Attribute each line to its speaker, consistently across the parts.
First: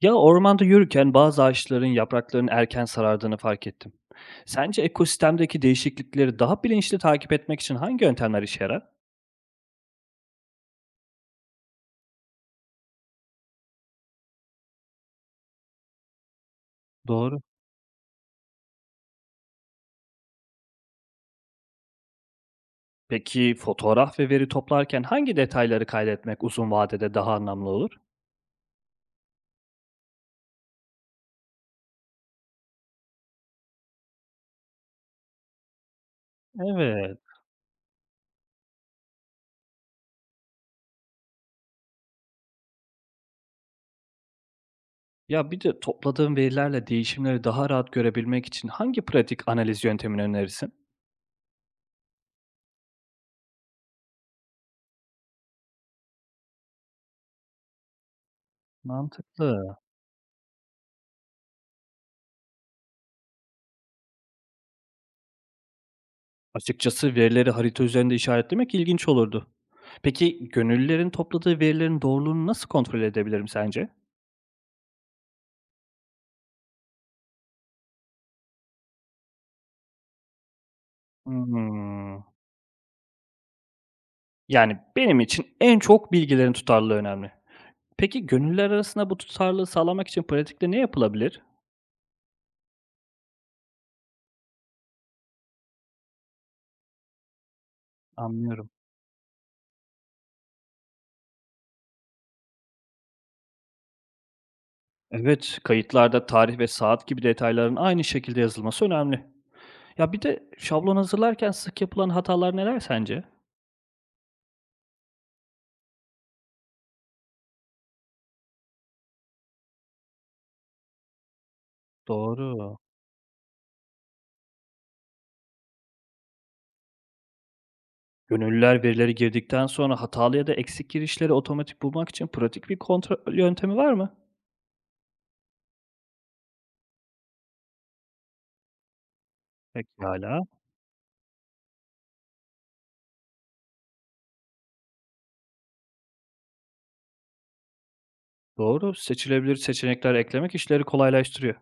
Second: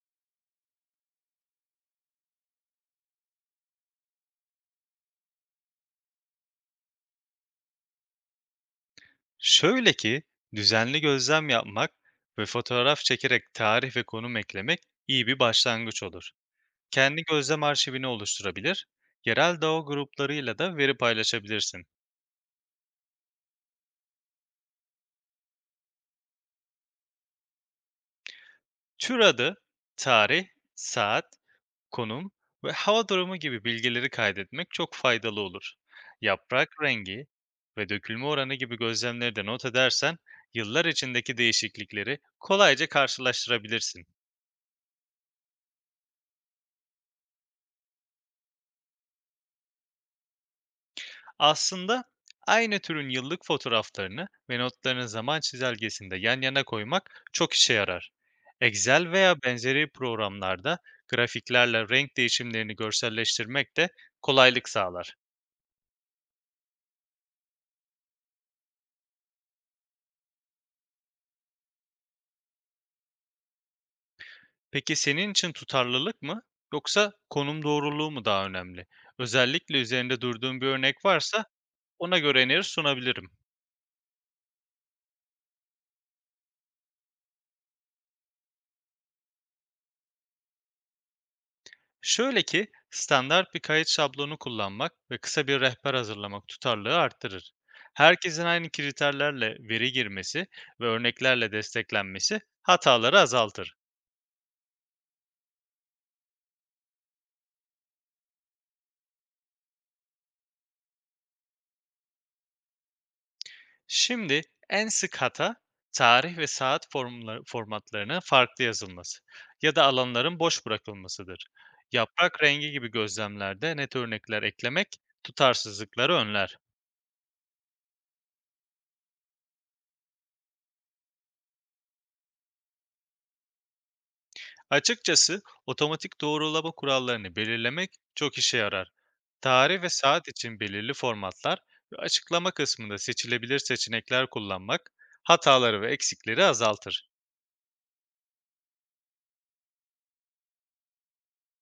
Speaker 1: Ya ormanda yürürken bazı ağaçların yapraklarının erken sarardığını fark ettim. Sence ekosistemdeki değişiklikleri daha bilinçli takip etmek için hangi yöntemler işe yarar?
Speaker 2: Şöyle ki, düzenli gözlem yapmak ve fotoğraf çekerek tarih ve konum eklemek iyi bir başlangıç olur. Kendi
Speaker 1: Doğru.
Speaker 2: gözlem arşivini oluşturabilir, yerel doğa gruplarıyla da veri paylaşabilirsin.
Speaker 1: Peki fotoğraf ve veri toplarken hangi detayları kaydetmek uzun vadede daha anlamlı olur?
Speaker 2: Tür adı, tarih, saat, konum ve hava durumu gibi bilgileri kaydetmek çok faydalı olur. Yaprak
Speaker 1: Evet.
Speaker 2: rengi ve dökülme oranı gibi gözlemleri de not edersen, yıllar içindeki değişiklikleri kolayca karşılaştırabilirsin.
Speaker 1: Ya bir de topladığım verilerle değişimleri daha rahat görebilmek için hangi pratik analiz yöntemini önerirsin?
Speaker 2: Aslında aynı türün yıllık fotoğraflarını ve notlarını zaman çizelgesinde yan yana koymak çok işe yarar. Excel veya
Speaker 1: Mantıklı.
Speaker 2: benzeri programlarda grafiklerle renk değişimlerini görselleştirmek de kolaylık sağlar.
Speaker 1: Açıkçası verileri harita üzerinde işaretlemek ilginç olurdu. Peki gönüllülerin topladığı verilerin doğruluğunu nasıl kontrol edebilirim sence?
Speaker 2: Peki senin için tutarlılık mı yoksa konum doğruluğu mu daha önemli? Özellikle üzerinde durduğun bir örnek varsa ona
Speaker 1: Hımm.
Speaker 2: göre öneri sunabilirim.
Speaker 1: Yani, benim için en çok bilgilerin tutarlılığı önemli. Peki, gönüller arasında bu tutarlılığı sağlamak için pratikte ne yapılabilir?
Speaker 2: Şöyle ki, standart bir kayıt şablonu kullanmak ve kısa bir rehber hazırlamak tutarlılığı arttırır. Herkesin
Speaker 1: Anlıyorum.
Speaker 2: aynı kriterlerle veri girmesi ve örneklerle desteklenmesi hataları azaltır.
Speaker 1: Evet, kayıtlarda tarih ve saat gibi detayların aynı şekilde yazılması önemli. Ya, bir de şablon hazırlarken sık yapılan hatalar neler sence?
Speaker 2: Şimdi en sık hata tarih ve saat formatlarının farklı yazılması ya da alanların boş bırakılmasıdır. Yaprak rengi
Speaker 1: Doğru.
Speaker 2: gibi gözlemlerde net örnekler eklemek tutarsızlıkları önler.
Speaker 1: Gönüllüler verileri girdikten sonra hatalı ya da eksik girişleri otomatik bulmak için pratik bir kontrol yöntemi var mı?
Speaker 2: Açıkçası otomatik doğrulama kurallarını belirlemek çok işe yarar. Tarih ve saat
Speaker 1: Pekâlâ.
Speaker 2: için belirli formatlar ve açıklama kısmında seçilebilir seçenekler kullanmak hataları ve eksikleri azaltır.
Speaker 1: Doğru, seçilebilir seçenekler eklemek işleri kolaylaştırıyor.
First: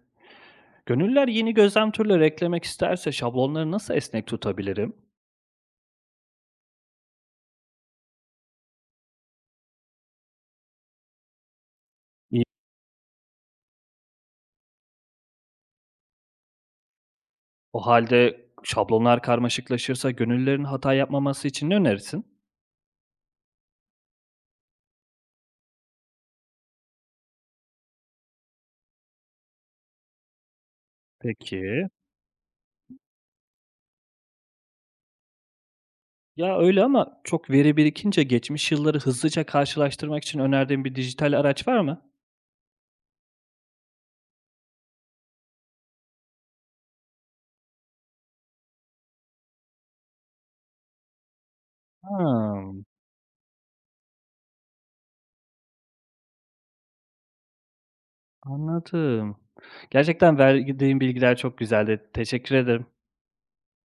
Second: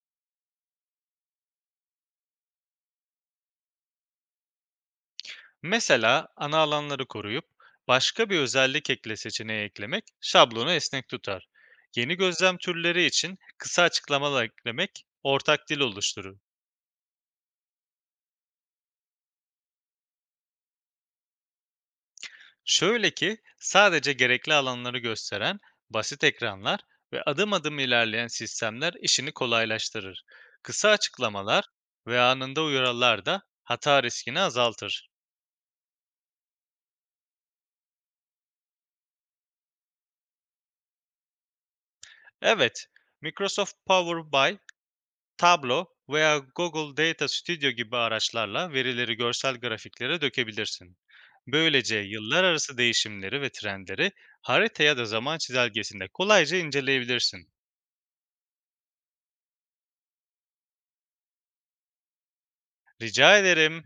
Speaker 1: Gönüller yeni gözlem türleri eklemek isterse şablonları nasıl esnek tutabilirim?
Speaker 2: Mesela ana alanları koruyup başka bir özellik ekle seçeneği eklemek şablonu esnek tutar. Yeni
Speaker 1: İyi.
Speaker 2: gözlem türleri için kısa açıklamalar eklemek ortak dil oluşturur.
Speaker 1: O halde şablonlar karmaşıklaşırsa gönüllerin hata yapmaması için ne önerirsin?
Speaker 2: Şöyle ki sadece gerekli alanları gösteren basit ekranlar ve adım adım ilerleyen sistemler işini kolaylaştırır. Kısa açıklamalar
Speaker 1: Peki.
Speaker 2: ve anında uyarılar da hata riskini azaltır.
Speaker 1: Ya öyle ama çok veri birikince geçmiş yılları hızlıca karşılaştırmak için önerdiğin bir dijital araç var mı?
Speaker 2: Evet, Microsoft Power BI, Tableau veya Google Data Studio gibi araçlarla verileri görsel grafiklere dökebilirsin. Böylece yıllar arası
Speaker 1: Ha,
Speaker 2: değişimleri ve trendleri harita ya da zaman çizelgesinde kolayca inceleyebilirsin.
Speaker 1: anladım. Gerçekten verdiğin bilgiler çok güzeldi. Teşekkür ederim.
Speaker 2: Rica ederim.